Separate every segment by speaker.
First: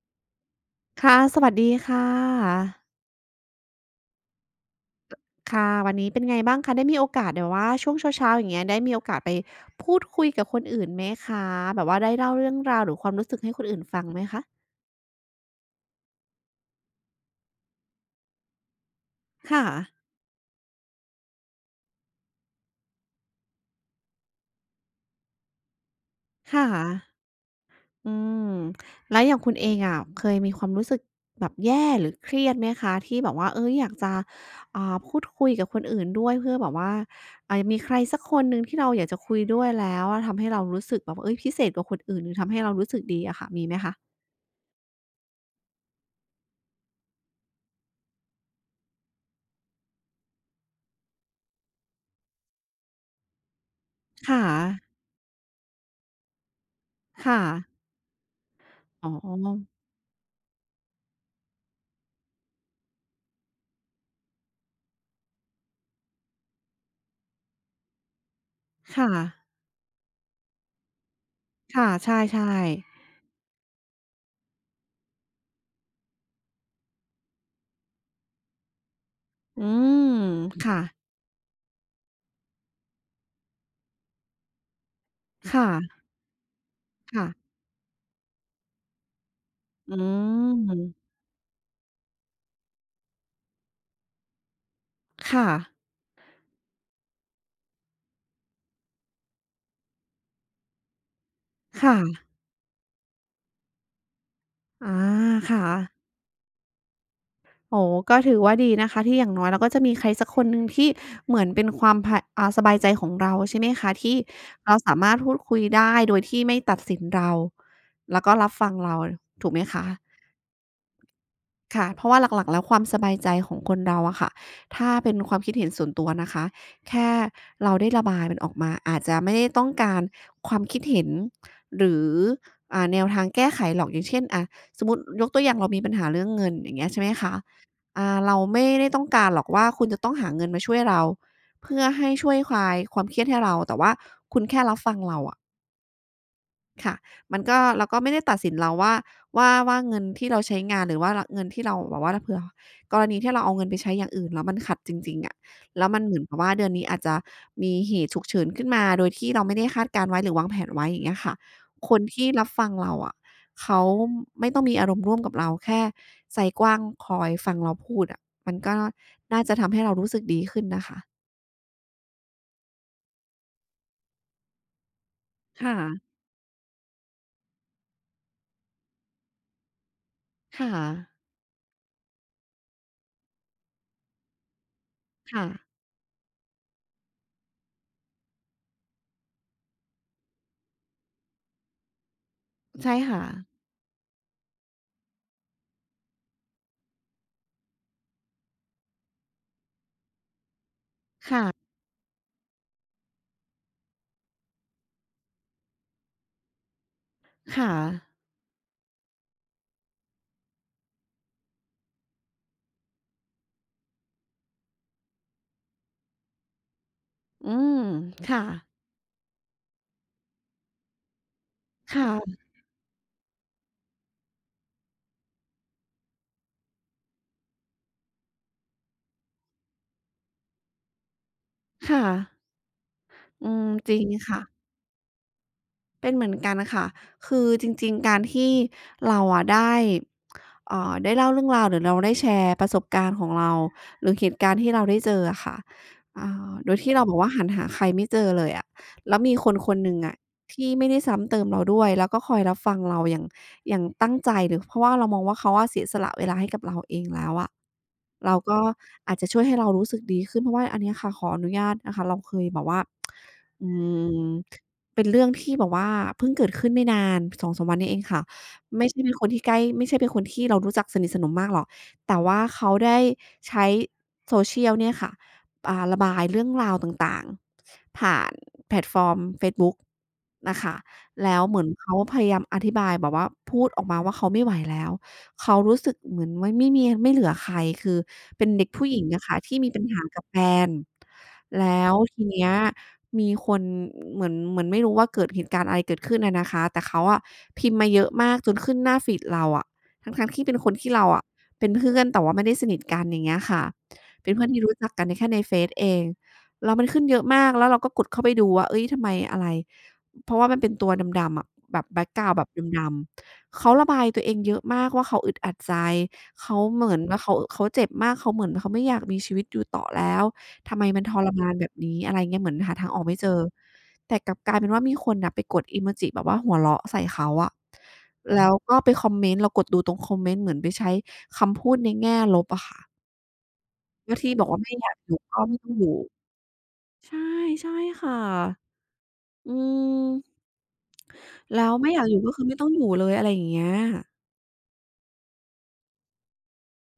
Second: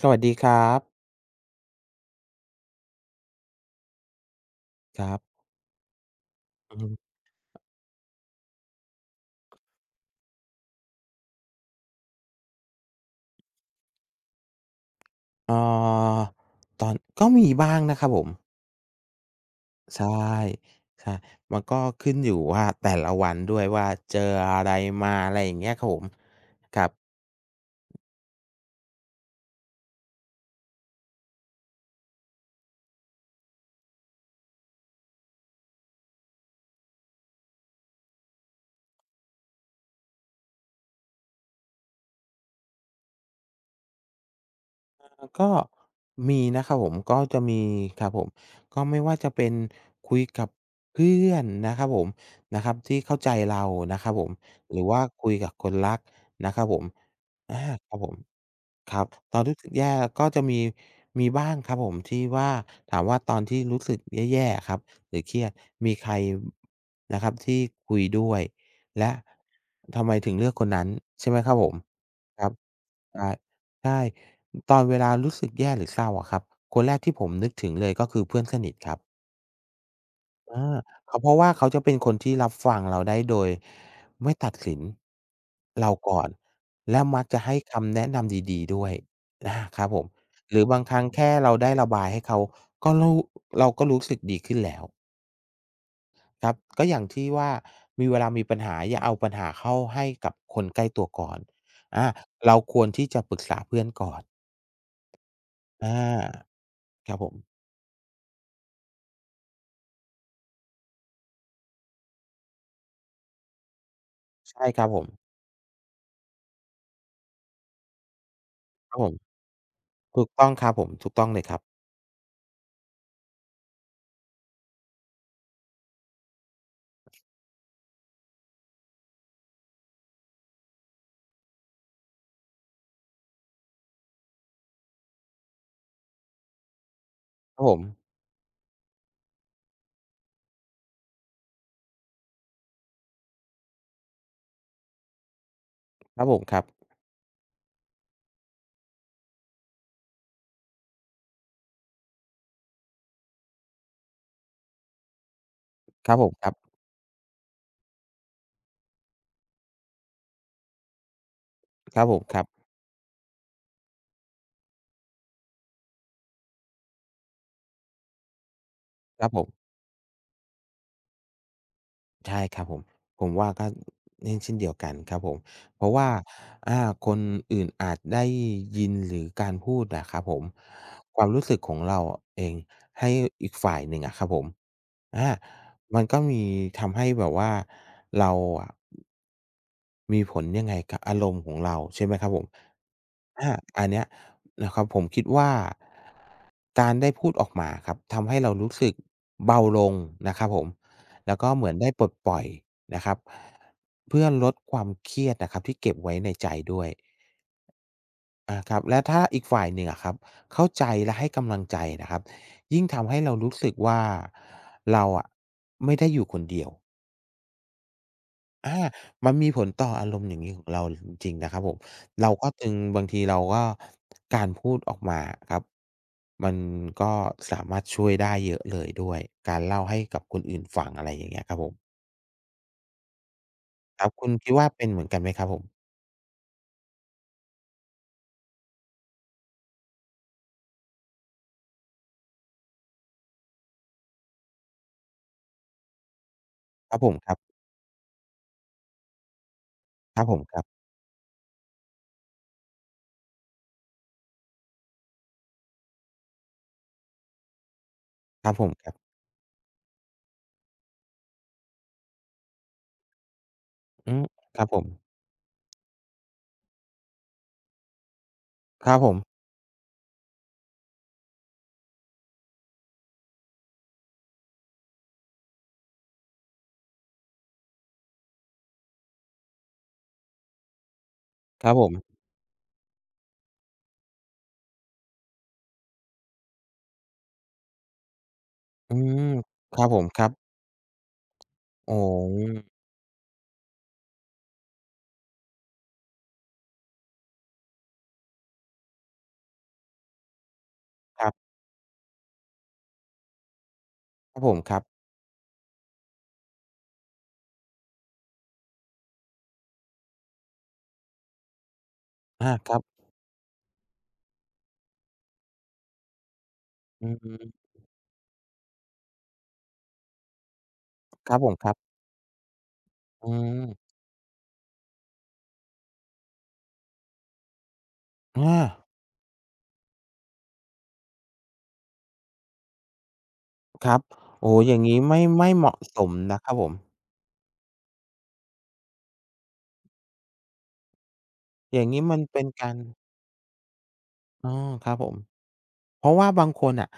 Speaker 1: สวัสดีครับ
Speaker 2: ค่ะ สวัสดีค่ะ
Speaker 1: ครับ
Speaker 2: ค่ะวันนี้เป็นไงบ้างคะ
Speaker 1: อือ
Speaker 2: ได้
Speaker 1: ฮึ
Speaker 2: มีโอกาสแบบว่าช่วงเช้าๆอย่างเงี้ยได้มีโอกาสไปพูดคุยกับคนอื่นไหมคะแบบว่าได้เล่าเรื่องราวหรือความรู้สึกให้คนอื่นฟังไหมคะ
Speaker 1: เอ่อตอนก็มีบ้างนะครับผม
Speaker 2: ค่ะ
Speaker 1: ใช่ใช่มันก็ขึ้นอยู่ว่าแต่ละวันด้วยว่าเจออะไรมาอะไรอย่างเงี้ยครับผม
Speaker 2: ค่ะ
Speaker 1: ครับ
Speaker 2: อืมแล้วอย่างคุณเองอะเคยมีความรู้สึกแบบแย่หรือเครียดไหมคะที่แบบว่าเฮ้ยอยากจะพูดคุยกับคนอื่นด้วยเพื่อแบบว่ามีใครสักคนหนึ่งที่เราอยากจะคุยด้วยแล้วทำให้เรารู้สึกแบบว่าเฮ้ยพิเศษกว่าคนอื่นหรือทำให้เรารู้สึกดีอะค่ะมีไหมคะ
Speaker 1: อาก็มีนะครับผมก็จะมีครับผมก็ไม่ว่าจะเป็นคุยกับเพื่อนนะครับผมนะครับที่เข้าใจเรานะครับผม
Speaker 2: ค่ะ
Speaker 1: หรือว่าคุยกับคนรักนะครับผม
Speaker 2: ค่ะ
Speaker 1: อาครับผมครับ
Speaker 2: อ๋อ
Speaker 1: ตอนรู้สึกแย่ก็จะมีมีบ้างครับผมที่ว่าถามว่าตอนที่รู้สึกแย่ๆอะครับหรือเครียดมีใครนะครับที่คุยด้วย
Speaker 2: ค่ะ
Speaker 1: และทำไมถึงเลือกคนนั้นใช่ไหมครับผม
Speaker 2: ค่ะใช
Speaker 1: ครับ
Speaker 2: ่ๆ
Speaker 1: ใช่ใช่ ตอนเวลารู้สึกแย่หรือเศร้าอะครับคนแรกที่ผมนึกถึงเลยก็คือเพื่อนสนิทครับ
Speaker 2: อืม
Speaker 1: อา
Speaker 2: ค่ะ
Speaker 1: เขาเพราะว่าเขาจะเป็นคนที่รับฟังเราได้โดยไม่ตัดสิน
Speaker 2: ค่ะ
Speaker 1: เราก่อนและมัก
Speaker 2: ค่ะ
Speaker 1: จะให้คำแนะนำดีๆด้วย อาครับ
Speaker 2: อื
Speaker 1: ผมหรือบางครั้ง
Speaker 2: ม
Speaker 1: แค่เราได้ระบายให้เขาก็รู้เราก็รู้สึกดีขึ้นแล้ว
Speaker 2: ค่ะ
Speaker 1: ครับก็อย่างที่ว่ามีเวลามีปัญหาอย่าเอาปัญหาเข้าให้กับคนใกล้ตัวก่อน
Speaker 2: ค่ะ
Speaker 1: อาเราควรที่จะปรึกษาเพื่อนก่อน
Speaker 2: อาค่ะ
Speaker 1: อาครับผม
Speaker 2: โอ้โฮก็ถือว่าดีนะคะที่อย่างน้อยเราก็จะมีใครสักคนหนึ่งที่เหมือนเป็นความพะสบายใจของเราใช่ไหมคะ ที่
Speaker 1: ใช่
Speaker 2: เรา
Speaker 1: ครับ
Speaker 2: สา
Speaker 1: ผม
Speaker 2: มารถพูดคุยได้โดยที่ไม่ตัดสินเรา แล้วก็รับฟัง
Speaker 1: ค
Speaker 2: เรา
Speaker 1: รับผม
Speaker 2: ถูกไหมคะ
Speaker 1: ถูกต้องครับผมถูกต้องเลยครับ
Speaker 2: ค่ะเพราะว่าหลักๆแล้วความสบายใจของคนเราอะค่ะถ้าเป็นความคิดเห็นส่วนตัวนะคะแค่เราได้ระบายมันออกมาอาจจะไม่ได้ต้องการความคิดเห็นหรือแนวทางแก้ไขหรอกอย่างเช่นอะสมมุติยกตัวอย่างเรามีปัญหาเรื่องเงินอย่างเงี้ยใช่ไหมคะ
Speaker 1: ครับผม
Speaker 2: เราไม่ได้ต้องการหรอกว่าคุณจะต้องหาเงินมาช่วยเราเพื่อให้ช่วยคลายความเครียดให้เราแต่ว่าคุณแค่รับฟังเราอะ
Speaker 1: ครับผมครับ
Speaker 2: ค่ะมันก็เราก็ไม่ได้ตัดสินเราว่าว่าเงินที่เราใช้งานหรือว่ารเงินที่เราแบบว่าเผื่อกรณีที่เราเอาเงินไปใช้อย่างอื่นแล้วมันขัดจริงๆอะแล้วมัน
Speaker 1: ค
Speaker 2: เห
Speaker 1: รับ
Speaker 2: มือ
Speaker 1: ผ
Speaker 2: น
Speaker 1: ม
Speaker 2: กับ
Speaker 1: ครั
Speaker 2: ว่าเดือ
Speaker 1: บ
Speaker 2: นนี้อาจจะมีเหตุฉุกเฉินขึ้นมาโดยที่เราไม่ได้คาดการณ์ไว้หรือวางแผนไว้อย่างเงี้ยค่ะค
Speaker 1: ค
Speaker 2: น
Speaker 1: รับผม
Speaker 2: ที่
Speaker 1: ครั
Speaker 2: รับ
Speaker 1: บ
Speaker 2: ฟังเราอะเขาไม่ต้องมีอารมณ์ร่วมกับเราแค่ใจกว้างคอยฟังเราพูดอะมันก็
Speaker 1: ครับผ
Speaker 2: น่าจะ
Speaker 1: ม
Speaker 2: ทำให้เรารู้สึกดีขึ้นนะคะ
Speaker 1: ใช่ครับผมผมว่าก็เน่นเช่นเดียวกันครับผม
Speaker 2: ค่ะ
Speaker 1: เพราะว่าอ่าคนอื่นอาจได้ยินหรือการพูดอะครับผม
Speaker 2: ค่ะ
Speaker 1: ความรู้สึกของเราเองให้อีกฝ่ายหนึ่งอะครับผม อา
Speaker 2: ค่ะ
Speaker 1: มันก็มีทำให้แบบว่าเราอะมีผลยังไงกับอารมณ์ของเราใช่ไหมครับผม
Speaker 2: ใช่ค่ะ
Speaker 1: อาอันเนี้ยนะครับผมคิดว่าการได้พูดออกมาครับทำให้เรารู้สึกเบาลงนะครับผมแล้ว
Speaker 2: ค่ะ
Speaker 1: ก็เหมือนได้ปลดปล่อยนะครับเพื่อลดความเครียดนะครับที่เก็บไว้ในใจด้วย
Speaker 2: ค่ะ
Speaker 1: อาครับและถ้าอีกฝ่ายหนึ่งอะครับเข้าใจและให้กำลังใจนะครับยิ่งทำให้เรารู้สึกว่าเราอะไม่ได้อยู่คนเดียว
Speaker 2: อืมค่ะ
Speaker 1: อามันมีผลต่ออารมณ์อย่างนี้ของเราจริงๆนะครับผม
Speaker 2: ค
Speaker 1: เรา
Speaker 2: ่ะ
Speaker 1: ก็จึงบางทีเราก็การพูดออกมาครับมันก็สามารถช่วยได้เยอะเลยด้วยการเล่าให้กับคนอื่นฟังอะไรอย่างเงี้ยครับผม
Speaker 2: ค่ะอืมจริ
Speaker 1: ค
Speaker 2: ง
Speaker 1: รับคุณ
Speaker 2: ค่ะ
Speaker 1: คิดว่าเป็นเหมือนกันไหมครับผม
Speaker 2: เป็นเหมือนกันค่ะคือจริงๆการที่เราอะได้ได้เล่าเรื่องราวหรือเราได้แชร์ประสบการณ์ของเราหรือเหตุการณ์ที่เราได้เจออะค่ะโดย
Speaker 1: ค
Speaker 2: ที่
Speaker 1: รับ
Speaker 2: เรา
Speaker 1: ผ
Speaker 2: แบ
Speaker 1: ม
Speaker 2: บ
Speaker 1: ค
Speaker 2: ว่า
Speaker 1: รั
Speaker 2: หัน
Speaker 1: บ
Speaker 2: หาใครไม่เจอเลยอะแล้วมีคนคนหนึ่ง
Speaker 1: ค
Speaker 2: อะ
Speaker 1: รับผมครั
Speaker 2: ที่
Speaker 1: บ
Speaker 2: ไม่ได้ซ้ำเติมเราด้วยแล้วก็คอยรับฟังเราอย่างตั้งใจหรือเพราะว่าเรามองว่าเขาอะเสียสละเวลาให้กับเราเองแล้วอะเรา
Speaker 1: ครับ
Speaker 2: ก็
Speaker 1: ผมครับ
Speaker 2: อาจจะช่วยให้เรารู้สึกดีขึ้นเพราะว่าอันเนี้ยค่ะขออนุญาตนะคะเราเคยแบบว่าอืม
Speaker 1: อืมครับผม
Speaker 2: เป็นเรื่องที่แบบว่าเพิ่งเกิดขึ้นไม่นาน2-3วันนี้เองค่ะ
Speaker 1: ค
Speaker 2: ไม่
Speaker 1: รับ
Speaker 2: ใช่
Speaker 1: ผ
Speaker 2: เป็น
Speaker 1: ม
Speaker 2: คนที่ใกล้ไม่ใช่เป็นคนที่เรารู้จักสนิทสนมมากหรอกแต่ว่าเขาได้ใช้ social เนี่ยค่ะระบายเรื่องราวต่างๆผ่านแพลตฟอร์มเฟซบุ๊กนะคะแล้วเหมื
Speaker 1: ค
Speaker 2: อน
Speaker 1: รับผ
Speaker 2: เขา
Speaker 1: ม
Speaker 2: พยายามอธิบายแบบว่าพูดออกมาว่าเขาไม่ไหวแล้วเขารู้สึกเหมือนว่าไม่มีไม่เหลือใครคือเป็นเด็กผู้ห
Speaker 1: อื
Speaker 2: ญิงอะ
Speaker 1: ม
Speaker 2: ค่ะที่มี
Speaker 1: ค
Speaker 2: ปั
Speaker 1: รั
Speaker 2: ญ
Speaker 1: บผ
Speaker 2: หา
Speaker 1: มค
Speaker 2: กับ
Speaker 1: รับ
Speaker 2: แฟนแล้
Speaker 1: โอโ
Speaker 2: วที
Speaker 1: อ
Speaker 2: เนี้ย มีคนเหมือนไม่รู้ว่าเกิดเหตุการณ์อะไรเกิดขึ้นอะนะคะแต่เขาอะพิมพ์มาเยอะมากจนขึ้นหน้าฟีดเราอะทั้งๆที่เป็นคนที่เรา
Speaker 1: ค
Speaker 2: อะ
Speaker 1: รับ
Speaker 2: เป็นเพื่อนแต่ว่าไม่ได้สนิทกันอย่างเงี้ยค่ะเป็น
Speaker 1: ครับ
Speaker 2: เพื่อ
Speaker 1: ผ
Speaker 2: น
Speaker 1: ม
Speaker 2: ที่
Speaker 1: ค
Speaker 2: รู้
Speaker 1: รับ
Speaker 2: จักกันในแค่ในเฟซเองแล้วมันขึ้นเยอะมากแล้วเราก็กดเข้าไปดูว่าเฮ้ยทำไมอะไรเพราะว่ามันเป็นตัวดำๆอะแบบแบ็กกราวนด์แบบ
Speaker 1: อาครับ
Speaker 2: ดำๆเขาระบายตัวเองเยอะมากว่าเขาอึดอัดใจเขาเหมือน
Speaker 1: อื
Speaker 2: ว่าเขา
Speaker 1: ม
Speaker 2: เจ็บมากเขาเหมือนเขาไม่อยากมีชีวิตอยู่ต่อแล้ว ทำไมมันทร
Speaker 1: ครับผ
Speaker 2: มาน
Speaker 1: มค
Speaker 2: แบ
Speaker 1: รั
Speaker 2: บ
Speaker 1: บ
Speaker 2: นี้อะไรเงี้ยเหมือนหาทางออกไม่เจ
Speaker 1: อื
Speaker 2: อ
Speaker 1: ม
Speaker 2: แต่กลับกลายเป็นว่ามีคนน่ะไปกดอิโมจิแบบว่าหัวเราะใส่เขาอะแล้ว
Speaker 1: อา
Speaker 2: ก็ไปคอมเมนต์เรากดดูตรงคอมเมนต์เหมือนไปใช้คำพูดในแง่ลบอะค่ะ
Speaker 1: ครับ
Speaker 2: ว่าที่บอก
Speaker 1: โอ้โฮ
Speaker 2: ว่า
Speaker 1: อ
Speaker 2: ไม่
Speaker 1: ย่าง
Speaker 2: อยาก
Speaker 1: งี้
Speaker 2: อยู่
Speaker 1: ไม่
Speaker 2: ก็
Speaker 1: ไม่
Speaker 2: ไม่
Speaker 1: เห
Speaker 2: ต้อง
Speaker 1: มาะ
Speaker 2: อยู่
Speaker 1: สมนะครับผม
Speaker 2: ใช่ใช่ค่ะอืมแล้ว
Speaker 1: อย่าง
Speaker 2: ไม่อ
Speaker 1: งี้
Speaker 2: ยากอ
Speaker 1: มั
Speaker 2: ยู่
Speaker 1: น
Speaker 2: ก็คื
Speaker 1: เป็
Speaker 2: อ
Speaker 1: น
Speaker 2: ไม่ต้อ
Speaker 1: กา
Speaker 2: ง
Speaker 1: ร
Speaker 2: อยู่เลยอะไรอย่างเงี้ย
Speaker 1: อ๋อครับผมเพราะว่าบางคนน่ะ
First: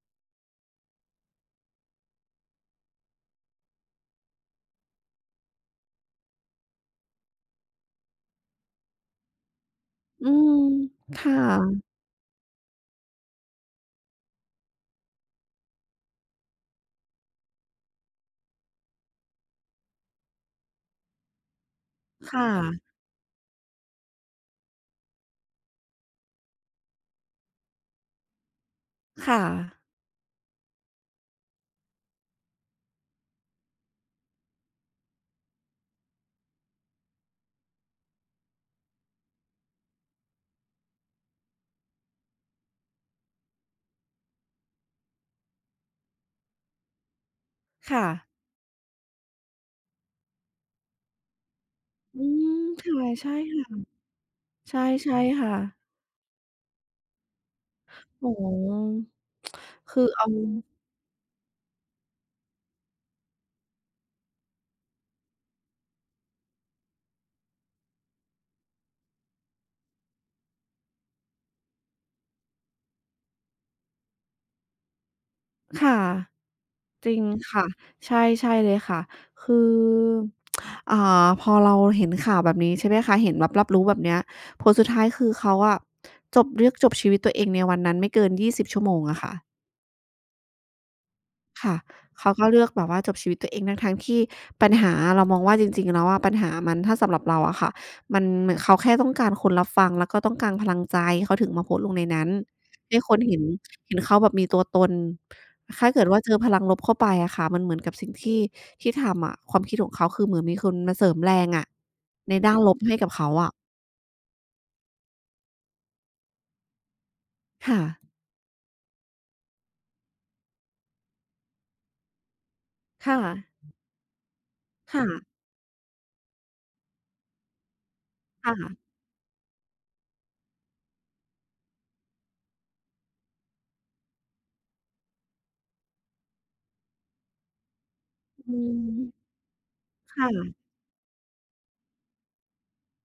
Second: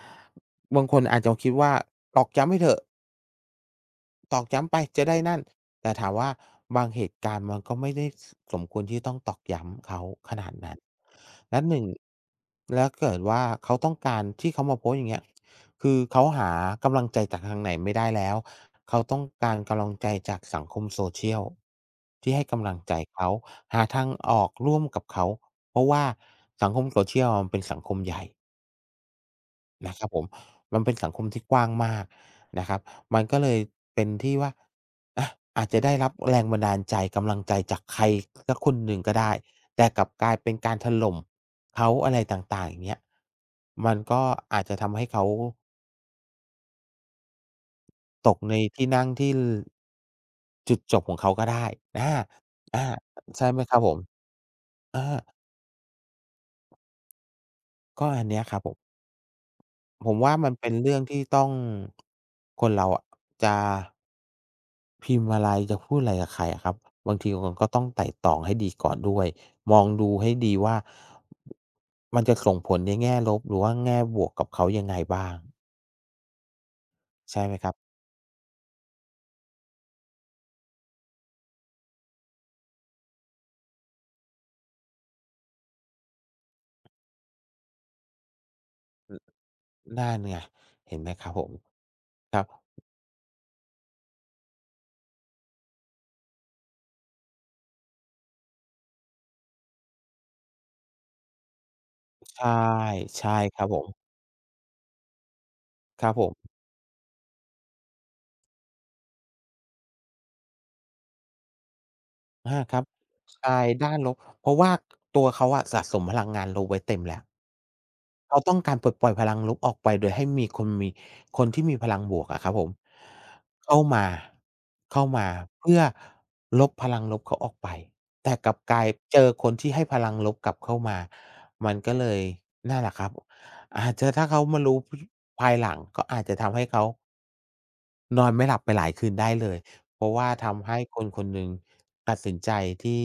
Speaker 1: บางคนอาจจะคิดว่าตอกย้ำไปเถอะ ตอกย้ำไปจะได้นั่น แต่ถามว่าบางเหตุการณ์มันก็ไม่ได้สมควรที่ต้องตอกย้ำเขา
Speaker 2: อื
Speaker 1: ขนาด
Speaker 2: ม
Speaker 1: นั้น
Speaker 2: ค
Speaker 1: และห
Speaker 2: ่ะ
Speaker 1: นึ่งแล้วเกิดว่าเขาต้องการที่เขามาโพสต์อย่างเงี้ยคือเขาหากำลังใจจากทางไหนไม่ได้แล้วเขาต้องการกำลังใจจากสังคม Social ที่ให้
Speaker 2: ค่ะ
Speaker 1: กำลังใจเขาหาทางออกร่วมกับเขาเพราะว่าสังคม Social อะมันเป็นสังคมใหญ่
Speaker 2: ค่ะ
Speaker 1: นะครับผมมันเป็นสังคมที่กว้างมากนะครับมันก็เลยเป็นที่ว่าอาอาจจะได้รับแรงบันดาลใจกำลังใจจากใครสักคนหนึ่งก็ได้แต่กลับกลายเป็นการถล่มเขาอะไรต่างๆอย่างเงี้ยมันก็อาจจะทำให้เขา
Speaker 2: ค่ะ
Speaker 1: ตกในที่นั่งที่ลจุดจบของเขาก็ได้อา
Speaker 2: อืม
Speaker 1: อา
Speaker 2: ค่ะใช่
Speaker 1: ใช่ไหมครับ
Speaker 2: ค่ะ
Speaker 1: ผม
Speaker 2: ใช่
Speaker 1: อา
Speaker 2: ใช่ค่ะ
Speaker 1: ก็อัน
Speaker 2: โอ้
Speaker 1: เนี้
Speaker 2: โ
Speaker 1: ยครับผม
Speaker 2: ฮคื
Speaker 1: ผ
Speaker 2: อ
Speaker 1: ม
Speaker 2: เอา
Speaker 1: ว่ามันเป็นเรื่องที่ต้องคนเราอะจะ พิมพ์อะไรจะพูดอะไรกับใครอะครับบางทีมันก็ต้องไตร่ตรองให้ดีก่อนด้วยมองดูให้ดีว่ามันจะส่งผลในแง่ลบหรือว่าแง่บวกกับเขายังไงบ้าง
Speaker 2: ค่ะจริง
Speaker 1: ใช่ไหมค
Speaker 2: ค่ะ
Speaker 1: รับ
Speaker 2: ใช่ใช่เลยค่ะคืออ่าพอเราเห็นข่าวแบบนี้ใช่ไหมคะเห็นรับรู้แบบเนี้ยผลสุดท้ายคือเขาอะจบเลือกจบชีวิตตัวเองในวันนั้นไม่เกิน20ชั่วโมง
Speaker 1: อ
Speaker 2: อะค่ะ
Speaker 1: นั่นไงเห็นไหมครับผม
Speaker 2: ค่ะเขา
Speaker 1: ครั
Speaker 2: ก็
Speaker 1: บ
Speaker 2: เลือกแบบว่าจบชีวิตตัวเองทั้งๆที่ปัญหาเรามองว่าจริงๆแล้วอะปัญหามันถ้าสำหรับเราอะค่ะมันเหมือนเขาแค่ต้องการคนรับฟังแล้วก็ต้องการพลังใจเขาถึงมาโพสต์ลงในนั้น
Speaker 1: ใช่
Speaker 2: ให้คน
Speaker 1: ใช่
Speaker 2: เห็น
Speaker 1: ครับผ
Speaker 2: เห็น
Speaker 1: ม
Speaker 2: เขาแบบมีตัวตนถ้า
Speaker 1: ค
Speaker 2: เกิด
Speaker 1: รับ
Speaker 2: ว่า
Speaker 1: ผ
Speaker 2: เจอพ
Speaker 1: ม
Speaker 2: ลังลบเข้าไปอะค่ะมันเหมือนกับสิ่งที่ที่ทำอะความคิดของเขาคือเหมือนมีคนมาเสริมแรงอะในด้า
Speaker 1: อา
Speaker 2: นล
Speaker 1: ค
Speaker 2: บ
Speaker 1: รับ
Speaker 2: ให้กับเขา
Speaker 1: ท
Speaker 2: อะ
Speaker 1: รายด้านลบเพราะว่าตัวเขาอะสะสมพลังงานลบไว้เต็มแล้ว
Speaker 2: ค่ะ
Speaker 1: เขาต้องการปลดปล่อยพลังลบออกไปโดยให้มีคนมีคนที่มีพลังบวกอะครับผม
Speaker 2: ค่ะ
Speaker 1: เข้ามาเข้า
Speaker 2: ค่ะ
Speaker 1: มาเพื่อลบพลังลบเขาออกไปแต่กลับกลา
Speaker 2: ค่ะ
Speaker 1: ยเจอคนที่ให้พลังลบกลับเข้ามามันก็เลยนั่นแหละครับอาจจะถ้าเขามารู้พภายหลังก็อาจจะทำให้เขา นอนไม่ห
Speaker 2: อื
Speaker 1: ลับไปหลายคืนได้
Speaker 2: ม
Speaker 1: เลยเพราะ
Speaker 2: ค
Speaker 1: ว่า
Speaker 2: ่ะ
Speaker 1: ทำให้คนคนหนึ่งตัดสินใจที่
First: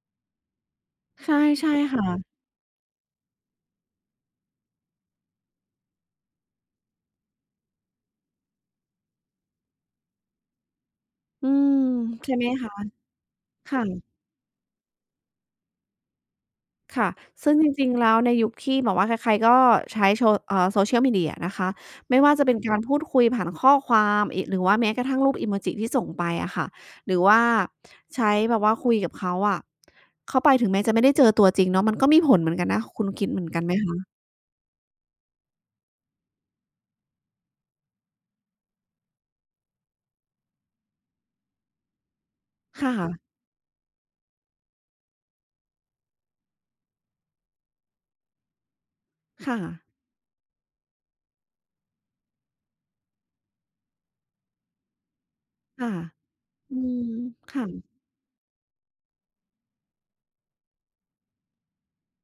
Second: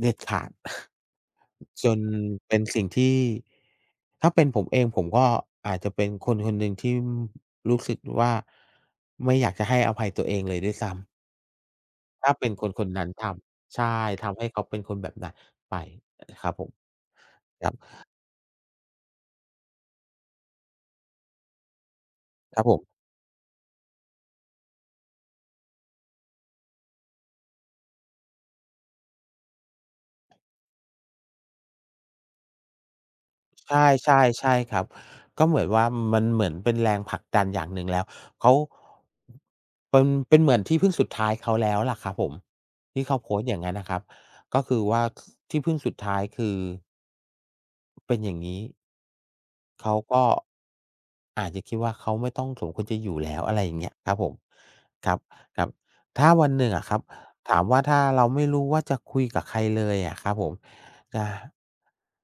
Speaker 1: เด็ดขาด
Speaker 2: ใช่ใช่
Speaker 1: จน
Speaker 2: ค่ะ
Speaker 1: เป็นสิ่งที่ถ้าเป็นผมเองผมก็อาจจะเป็นคนคนหนึ่งที่รู้สึกว่าไม่อยากจะให้อภัยตัวเองเลยด้วยซ้ำ
Speaker 2: อืม
Speaker 1: ถ้า
Speaker 2: ใช่ไหม
Speaker 1: เป็นคน
Speaker 2: คะ
Speaker 1: คนนั้นทำ
Speaker 2: ค่ะ
Speaker 1: ใช่ทำให้เขาเป็นคนแบบนั้นไปครับผม
Speaker 2: ค่ะ ซึ่ง
Speaker 1: ค
Speaker 2: จ
Speaker 1: รับ
Speaker 2: ริงๆ แล้วในยุคที่แบบว่าใครๆ ก็ใช้โชเอ่อ Social Media นะคะ ไม่ว่าจะเป็
Speaker 1: ค
Speaker 2: น
Speaker 1: รับผ
Speaker 2: การพู
Speaker 1: ม
Speaker 2: ดคุยผ่านข้อความอิหรือว่าแม้กระทั่งรูปอิโมจิที่ส่งไปอะค่ะ หรือว่าใช้แบบว่าคุยกับเขาอะเข้าไปถึงแม้จะไม่ได้เจอตัวจริงเนาะมันก็มีผลเหมือนกันนะ คุณคิดเหมือนกันไหม
Speaker 1: ใช่
Speaker 2: คะ
Speaker 1: ใช่ใช่ครับก็เหมือนว่ามันเหมือนเป็นแรงผลักดันอย่างหนึ่งแล้วเขาเป็นเหมือนที่พึ่งสุดท้ายเขาแล้วล่ะครับผมที่เขาโพ
Speaker 2: ค่ะ
Speaker 1: สต์อย่างงั้นน่ะครับก็คือว่าคที่พึ่งสุดท้ายคือเป็นอย่างงี้
Speaker 2: ค่ะ
Speaker 1: เขาก็อาจจะคิดว่าเขาไม่ต้องสมควรจะอยู่แล้วอะไรอย่างเงี้ยครับผมครับครับ
Speaker 2: ค่ะ
Speaker 1: ถ้าวันหนึ่ง
Speaker 2: อื
Speaker 1: อะค
Speaker 2: ม
Speaker 1: รับถาม
Speaker 2: ค่ะ
Speaker 1: ว่าถ้าเราไม่รู้ว่าจะคุยกับใครเลยอะครับผม จะ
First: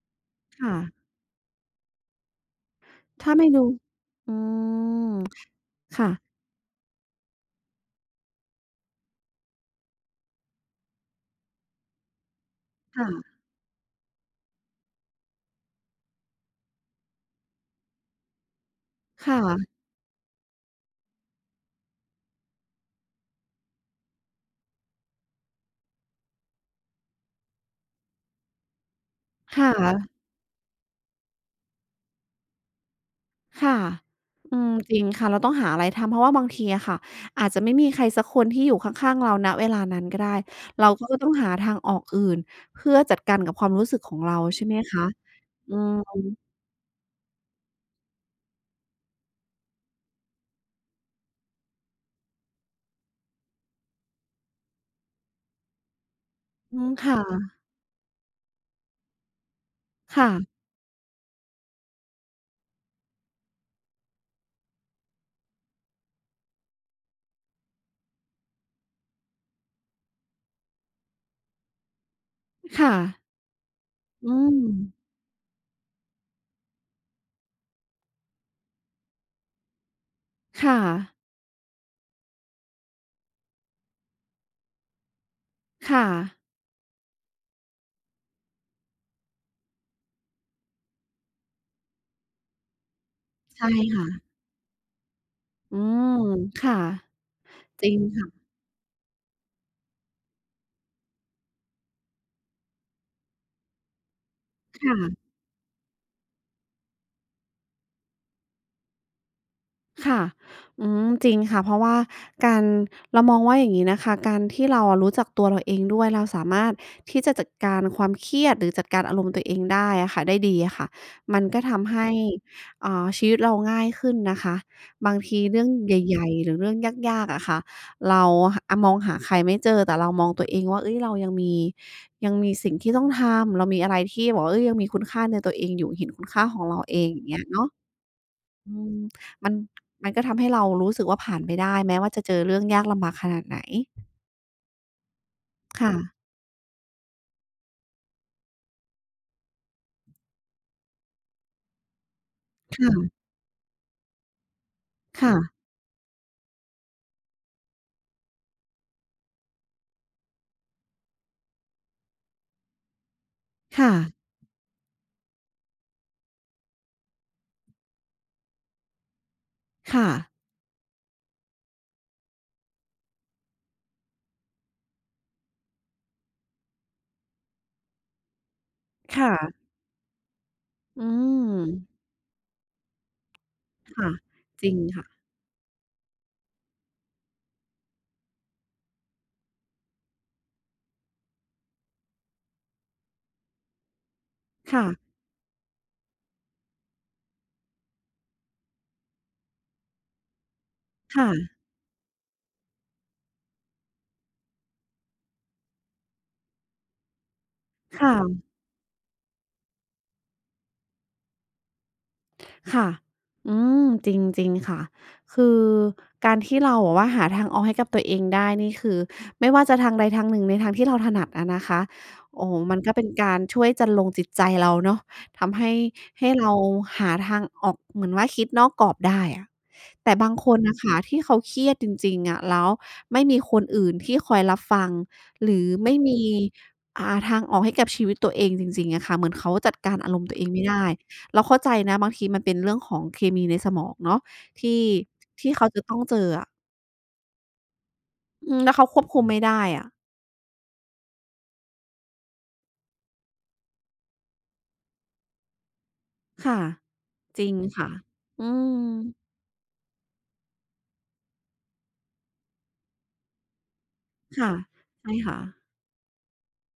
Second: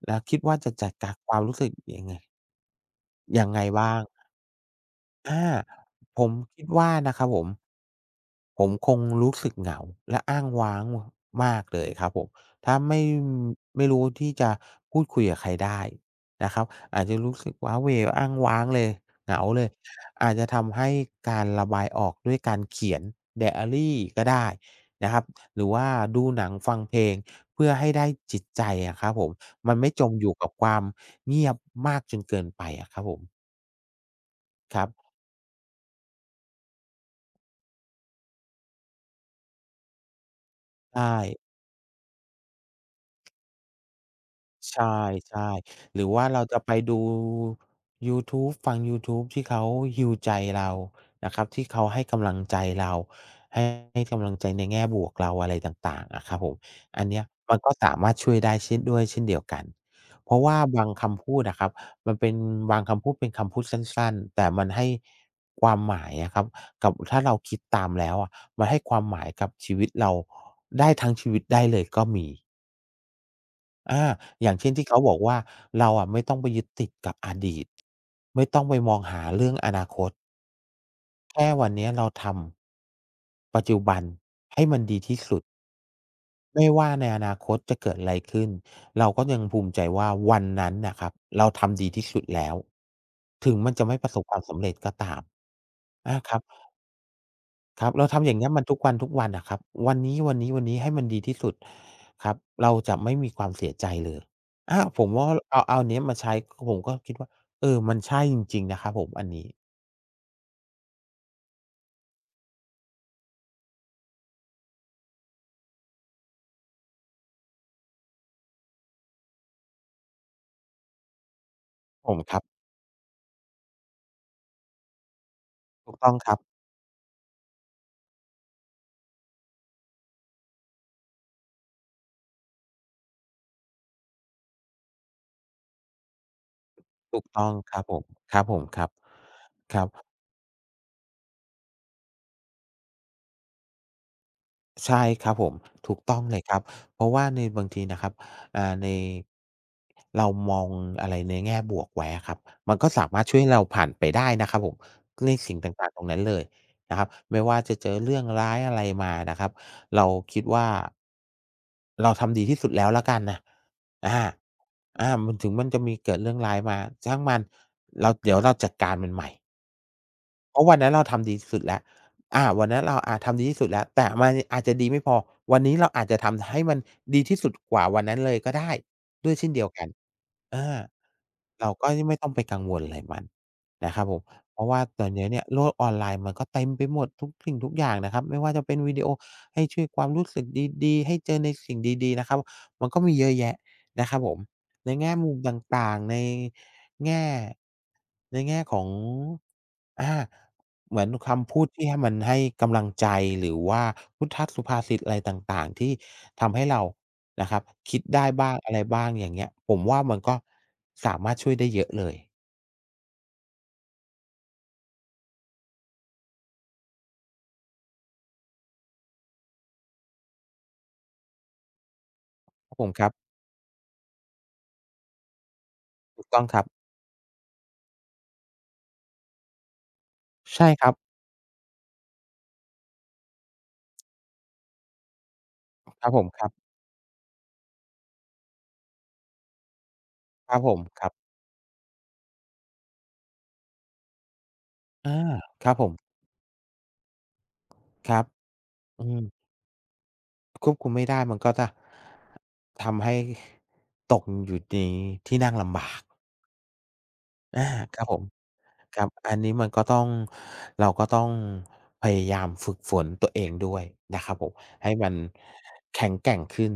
Speaker 1: แล้วคิดว่าจะ
Speaker 2: ค่ะ
Speaker 1: จัดการความรู้สึกยังไง
Speaker 2: ถ้า
Speaker 1: ยั
Speaker 2: ไม่
Speaker 1: งไง
Speaker 2: ดู
Speaker 1: บ้าง
Speaker 2: อืม
Speaker 1: อา
Speaker 2: ค่ะ
Speaker 1: ผมคิดว่านะครับผมผมคงรู้สึกเหงาและอ้างว้างมากเลยครับผมถ้าไม่
Speaker 2: ค่ะ
Speaker 1: ไม่รู้ที่จะพูดคุยกับใครได้นะครับอาจจะรู้สึกว้าเหวอ้างว้างเลย
Speaker 2: ค
Speaker 1: เหงาเลย
Speaker 2: ่ะ
Speaker 1: อาจจะทำให้การระบายออกด้วยการเขียนไดอารีก็ได้นะครับหรือว่าดูหนังฟังเพลงเพื่อให้ได้จิตใจอะครับผม
Speaker 2: ค่ะ
Speaker 1: มันไม่จมอยู่กับความเงียบมากจนเกินไปอะครับผม
Speaker 2: ค่ะ อืม
Speaker 1: ครั
Speaker 2: จริง
Speaker 1: บ
Speaker 2: ค่ะ เราต้องหาอะไรทำ เพราะว่าบางทีอะค่ะ อาจจะไม่มีใครสักคนที่อยู่ข้างๆเราณเวลานั้นก็ได้ เราก็
Speaker 1: ใช่
Speaker 2: ก็ต้องหาทางออกอื่นเพื่อจัดการกับความรู้สึกของเราใช่ไหม
Speaker 1: ใช่
Speaker 2: คะอื
Speaker 1: ๆหรือว่า
Speaker 2: ม
Speaker 1: เราจะไปดูยูทูบฟังยูทูบที่เขาฮีลใจเรานะครับที่เขาให้กำลังใจเราให้ให้กำลังใจในแง่บวกเราอะไรต่างๆอะครับผม
Speaker 2: อืม
Speaker 1: อัน
Speaker 2: ค่ะ
Speaker 1: เนี้ยมันก็สามารถช่วยได้เช่นด้วยเช่นเดียวกันเพราะ
Speaker 2: ค่ะ
Speaker 1: ว่าบางคำพูดอะครับมันเป็นบางคำพูดเป็นคำพูดสั้นๆแต่มันให้ความหมายอะครับกับถ้าเราคิดตามแล้วอะมันให้ความหมายกับชีวิตเราได้ทั้งชีวิตได้เลยก็มี
Speaker 2: ค่ะ
Speaker 1: อา
Speaker 2: อื
Speaker 1: อย่า
Speaker 2: ม
Speaker 1: งเช่นที่เขาบอกว่าเราอะไม่ต้องไปยึดติดกับอดีตไม่ต้องไปมองหาเรื่องอนาคต
Speaker 2: ค่ะ
Speaker 1: แค่วันเนี้ยเราทำปัจจุบันให้มันดีที่สุด
Speaker 2: ค่ะ
Speaker 1: ไม่ว่าในอนาคตจะเกิดอะไรขึ้นเราก็ยังภูมิใจว่าวันนั้นน่ะครับเราทำดีที่สุดแล้วถึง
Speaker 2: ใช่
Speaker 1: มันจะไม่ป
Speaker 2: ค่ะ
Speaker 1: ระสบความสำเร็จก็ตาม
Speaker 2: อืม
Speaker 1: ครับ
Speaker 2: ค่ะ
Speaker 1: ค
Speaker 2: จ
Speaker 1: รั
Speaker 2: ริ
Speaker 1: บ
Speaker 2: ง
Speaker 1: เราทำอ
Speaker 2: ค่ะ
Speaker 1: ย่างเงี้ยมันทุกวันทุกวันอะครับวันนี้วันนี้วันนี้ให้มันดีที่สุดครับเราจะไม่มีความเสียใจเลยผมว่า
Speaker 2: ค่ะ
Speaker 1: เอาเอาอันเนี้ยมาใช้ผมก็คิดว่าเออมันใช่จริงๆนะครับผมอันนี้
Speaker 2: ค่ะอืมจริงค่ะเพราะว่าการเรามองว่าอย่างงี้นะคะการที่เราอะรู้จักตัวเราเองด้วยเราสามารถที่จะจัดการความเครียดหรือจัดการอารมณ์ตัวเองได้อะค่ะได้ดีอะค่ะมันก็ทำให้
Speaker 1: ผมครับ
Speaker 2: ชีวิตเราง่ายขึ้นนะคะบางทีเรื่องใ
Speaker 1: ถูกต้อง
Speaker 2: ห
Speaker 1: ค
Speaker 2: ญ่
Speaker 1: รับ
Speaker 2: ๆหรือเรื่องยากๆอะค่ะเราหอะมองหาใครไม่เจอแต่เรามองตัวเองว่าเฮ้ยเรายังมียังมีสิ่งที่ต้องทำเรามีอะไรที่แบบว่าเฮ้ยยังมีคุณค่าในตัวเองอยู่เห็นคุณค่าของเราเอง
Speaker 1: ถู
Speaker 2: อ
Speaker 1: ก
Speaker 2: ย่างเงี้
Speaker 1: ต้
Speaker 2: ย
Speaker 1: อง
Speaker 2: เนาะ
Speaker 1: ครับผมครับผม
Speaker 2: อื
Speaker 1: ครับ
Speaker 2: มมัน
Speaker 1: ครับ
Speaker 2: มันก็ทำให้เรารู้สึกว่าผ่านไปได้แม้ว่าจะเจอเรื่องยากลำบากขนาดไหน
Speaker 1: ใช่ครับผม
Speaker 2: ค่ะ
Speaker 1: ถูกต้องเลยครับเพราะว่าในบางทีนะครับในเรามองอะไรในแง่บวกไว้อะครับมันก็สา
Speaker 2: ค่ะ
Speaker 1: มารถช่วยเราผ่านไปได้นะครับผมใน
Speaker 2: ค่ะ
Speaker 1: สิ่งต่างๆตรงนั้นเลยนะครับไม่ว่าจะเจอเรื่องร้ายอะไรมานะครับเราคิดว่าเราทำดีที่สุดแล้วแล้วกันนะ
Speaker 2: ค่ะ
Speaker 1: อาอามันถึงมันจะมีเกิดเรื่องร้ายมาช่างมันเราเดี๋ยวเราจัดการมันใหม่
Speaker 2: ค่ะ
Speaker 1: เพราะวันนั้นเราทำดีที่สุดแล้ววันนั้นเราอาจทำดีที่สุดแล้วแต่มันอาจจะดีไม่พอวันนี้เราอาจจะทำให้มันดีที่สุดกว่าวันนั้นเลยก็ได้ด้วยเช่นเดี
Speaker 2: ค่ะ
Speaker 1: ยวกันอา
Speaker 2: อืม
Speaker 1: เราก็ไม่ต้องไปกังวลอะไรมันนะครับ
Speaker 2: ค่ะ
Speaker 1: ผมเพ
Speaker 2: จ
Speaker 1: ราะ
Speaker 2: ริง
Speaker 1: ว่าต
Speaker 2: ค่ะ
Speaker 1: อนนี้เนี่ยโลกออนไลน์มันก็เต็มไปหมดทุกสิ่งทุกอย่างนะครับไม่ว่าจะเป็นวิดีโอให้ช่วยความรู้สึกดีๆให้เจอในสิ่งดีๆนะครับมันก็มีเยอะแยะนะครับผม
Speaker 2: ค่ะ
Speaker 1: ในแง่มุมต่างๆใน แง่ในแง่ของอาเหมือนคำ
Speaker 2: ค่ะ
Speaker 1: พูดที่ให้มันให้กำลังใจหรือว่าพุทธัสสุภาษิตอะไรต่างๆที่ทำให้เรานะครับคิดได้
Speaker 2: ค่ะ
Speaker 1: บ้างอะไรบ้างอย่างเงี้ยผมว่ามันก็สามารถช่วยได้เยอะเลย
Speaker 2: ค่ะอืมจริงจริงค่ะคือการที่เราอะว่าหาทางออกให้กับตัวเองได้นี่คือไม่ว่าจะทางใดทางหนึ่งในทางที่เราถนัดอะนะคะโอ้
Speaker 1: ครั
Speaker 2: มั
Speaker 1: บ
Speaker 2: น
Speaker 1: ผม
Speaker 2: ก็
Speaker 1: ค
Speaker 2: เป็
Speaker 1: รั
Speaker 2: น
Speaker 1: บ
Speaker 2: การช่วยจันลงจิตใจเราเนาะทำให้
Speaker 1: ถูก
Speaker 2: ให้
Speaker 1: ต้อง
Speaker 2: เรา
Speaker 1: ครับ
Speaker 2: หาทางออกเหมือนว่าคิดนอกกรอบได้อะแต่บางคน
Speaker 1: ใช่
Speaker 2: นะ
Speaker 1: ครับ
Speaker 2: คะที่เขาเครียดจริงๆอะแล้วไม่มีคนอื่นที่คอยรับฟังหรือไม่
Speaker 1: ครับผ
Speaker 2: มี
Speaker 1: มครับ
Speaker 2: ทางออกให้กับชีวิตตัวเองจริงๆอะค่ะเหมือนเขาจัดการอารมณ์ตัวเอ
Speaker 1: ค
Speaker 2: ง
Speaker 1: รับ
Speaker 2: ไม่
Speaker 1: ผม
Speaker 2: ได้
Speaker 1: ครับ
Speaker 2: เราเข้าใจนะบางทีมันเป็นเรื่องของเคมีในสมองเนาะที่
Speaker 1: อา
Speaker 2: ที่
Speaker 1: ค
Speaker 2: เขา
Speaker 1: รับ
Speaker 2: จะ
Speaker 1: ผม
Speaker 2: ต้องเจออะ
Speaker 1: ครับ
Speaker 2: อืมแล้วเขาค
Speaker 1: อื
Speaker 2: วบคุ
Speaker 1: ม
Speaker 2: มไม่ได้อะ
Speaker 1: ควบคุมไม่ได้มันก็จะทำให้ตกอยู่ในที่นั่งลำบาก
Speaker 2: ค่ะจริง
Speaker 1: อา
Speaker 2: ค่ะ
Speaker 1: ครับผม
Speaker 2: อืม
Speaker 1: ครับอันนี้มันก็ต้องเราก็ต้องพยายามฝึกฝนตัวเองด้วยนะครับผ
Speaker 2: ค่ะ
Speaker 1: มให้มั
Speaker 2: ใช่
Speaker 1: น
Speaker 2: ค่ะ
Speaker 1: แข็งแกร่งขึ้น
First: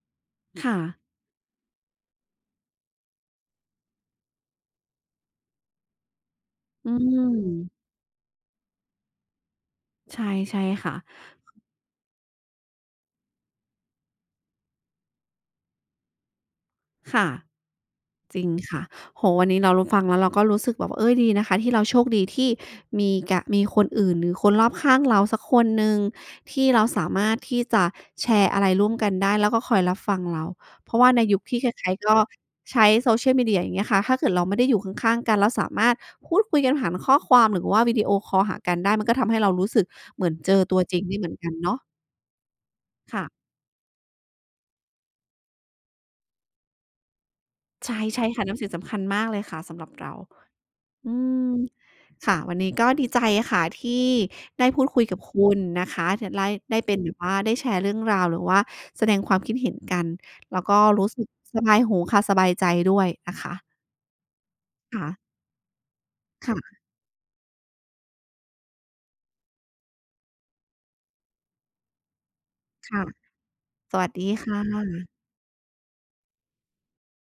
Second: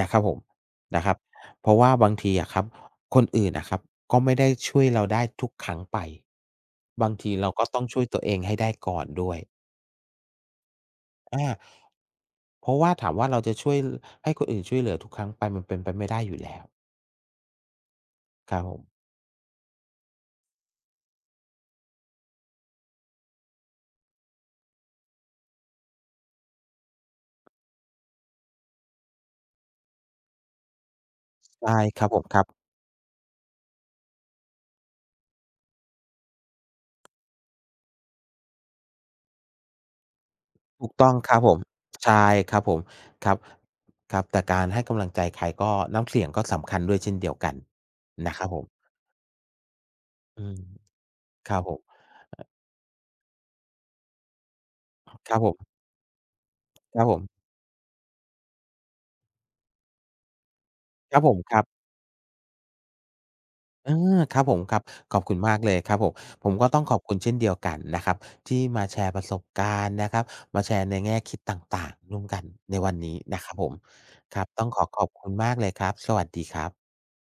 Speaker 1: นะครับผม
Speaker 2: ค่ะ
Speaker 1: นะครับเพราะว่าบางทีอะครับคนอื่นอะครับก็ไม่ได้ช่วยเราได้ทุกครั้งไป
Speaker 2: อื
Speaker 1: บาง
Speaker 2: ม
Speaker 1: ทีเราก็ต้องช่วยตัวเองให้ได้ก่อนด้วย
Speaker 2: ใช่ใช่ค่ะ
Speaker 1: อาเพราะว่าถามว่าเราจะช่วยให้คนอื่นช่วยเหลือทุกครั้งไปมันเป็นไปไม่ได้อยู่แล้ว
Speaker 2: ค่ะ จริง
Speaker 1: ครับผ
Speaker 2: ค่ะ
Speaker 1: ม
Speaker 2: โอ้โฮวันนี้เรารู้ฟังแล้วเราก็รู้สึกแบบว่าเฮ้ยดีนะคะที่เราโชคดีที่มีกะมีคนอื่นหรือคนรอบข้างเราสักคนหนึ่งที่เราสามารถที่จะแชร์อะไรร่วมกันได้แล้วก็คอยรับฟังเราเพราะว่าในยุคที่
Speaker 1: ใช่
Speaker 2: ใคร
Speaker 1: ค
Speaker 2: ๆ
Speaker 1: รับ
Speaker 2: ก็
Speaker 1: ผมครับ
Speaker 2: ใช้ social media อย่างเงี้ยค่ะถ้าเกิดเราไม่ได้อยู่ข้างๆกันแล้วสามารถพูดคุยกันผ่านข้อความหรือว่าวิดีโอคอลหากันได้มันก็ทำให้เรารู้สึกเหมือนเจอตัว
Speaker 1: ถูก
Speaker 2: จริง
Speaker 1: ต้อง
Speaker 2: ได้เหมื
Speaker 1: ค
Speaker 2: อน
Speaker 1: รับ
Speaker 2: กั
Speaker 1: ผ
Speaker 2: น
Speaker 1: ม
Speaker 2: เนาะ
Speaker 1: ใช่ครับผมครับ
Speaker 2: ค่ะ
Speaker 1: ครับแต่การให้กำลังใจใครก็น้ำเสียงก็สำคัญด้วยเช่นเดียวกัน
Speaker 2: ใช่ใช่
Speaker 1: นะค
Speaker 2: ค่ะ
Speaker 1: รับผ
Speaker 2: น้ำเสียง
Speaker 1: ม
Speaker 2: สำคัญมากเลยค่ะสำหรับเรา
Speaker 1: อืม
Speaker 2: อืม
Speaker 1: ครับผม
Speaker 2: ค่ะวันนี้ก็ดีใจค่ะที่ได้พูดคุยกับ
Speaker 1: ครับผ
Speaker 2: คุณ
Speaker 1: ม
Speaker 2: นะคะได้ได้เป็
Speaker 1: ค
Speaker 2: น
Speaker 1: รับ
Speaker 2: แบ
Speaker 1: ผ
Speaker 2: บว่า
Speaker 1: ม
Speaker 2: ได้แชร์เรื่องราวหรือว่าแสดงความคิดเห็นกันแล้วก็รู้
Speaker 1: ครั
Speaker 2: สึ
Speaker 1: บ
Speaker 2: ก
Speaker 1: ผมค
Speaker 2: ส
Speaker 1: รั
Speaker 2: บา
Speaker 1: บ
Speaker 2: ยหูค่ะสบายใจด้วยนะคะ
Speaker 1: เออครับผมครับขอบ
Speaker 2: ค่ะ
Speaker 1: คุณมากเลยครับผมผม
Speaker 2: ค่ะ
Speaker 1: ก็ต้องขอบคุณเช่นเดียวกันนะครับที่มาแชร์ประสบการณ์นะครับมาแชร์ในแง่คิดต่างๆร่วมกันในวัน
Speaker 2: ค่ะ
Speaker 1: นี้นะครับผม
Speaker 2: สวัสดี
Speaker 1: ครั
Speaker 2: ค
Speaker 1: บต้องขอข
Speaker 2: ่ะ
Speaker 1: อบคุณมากเลยครับสวัสดีครับ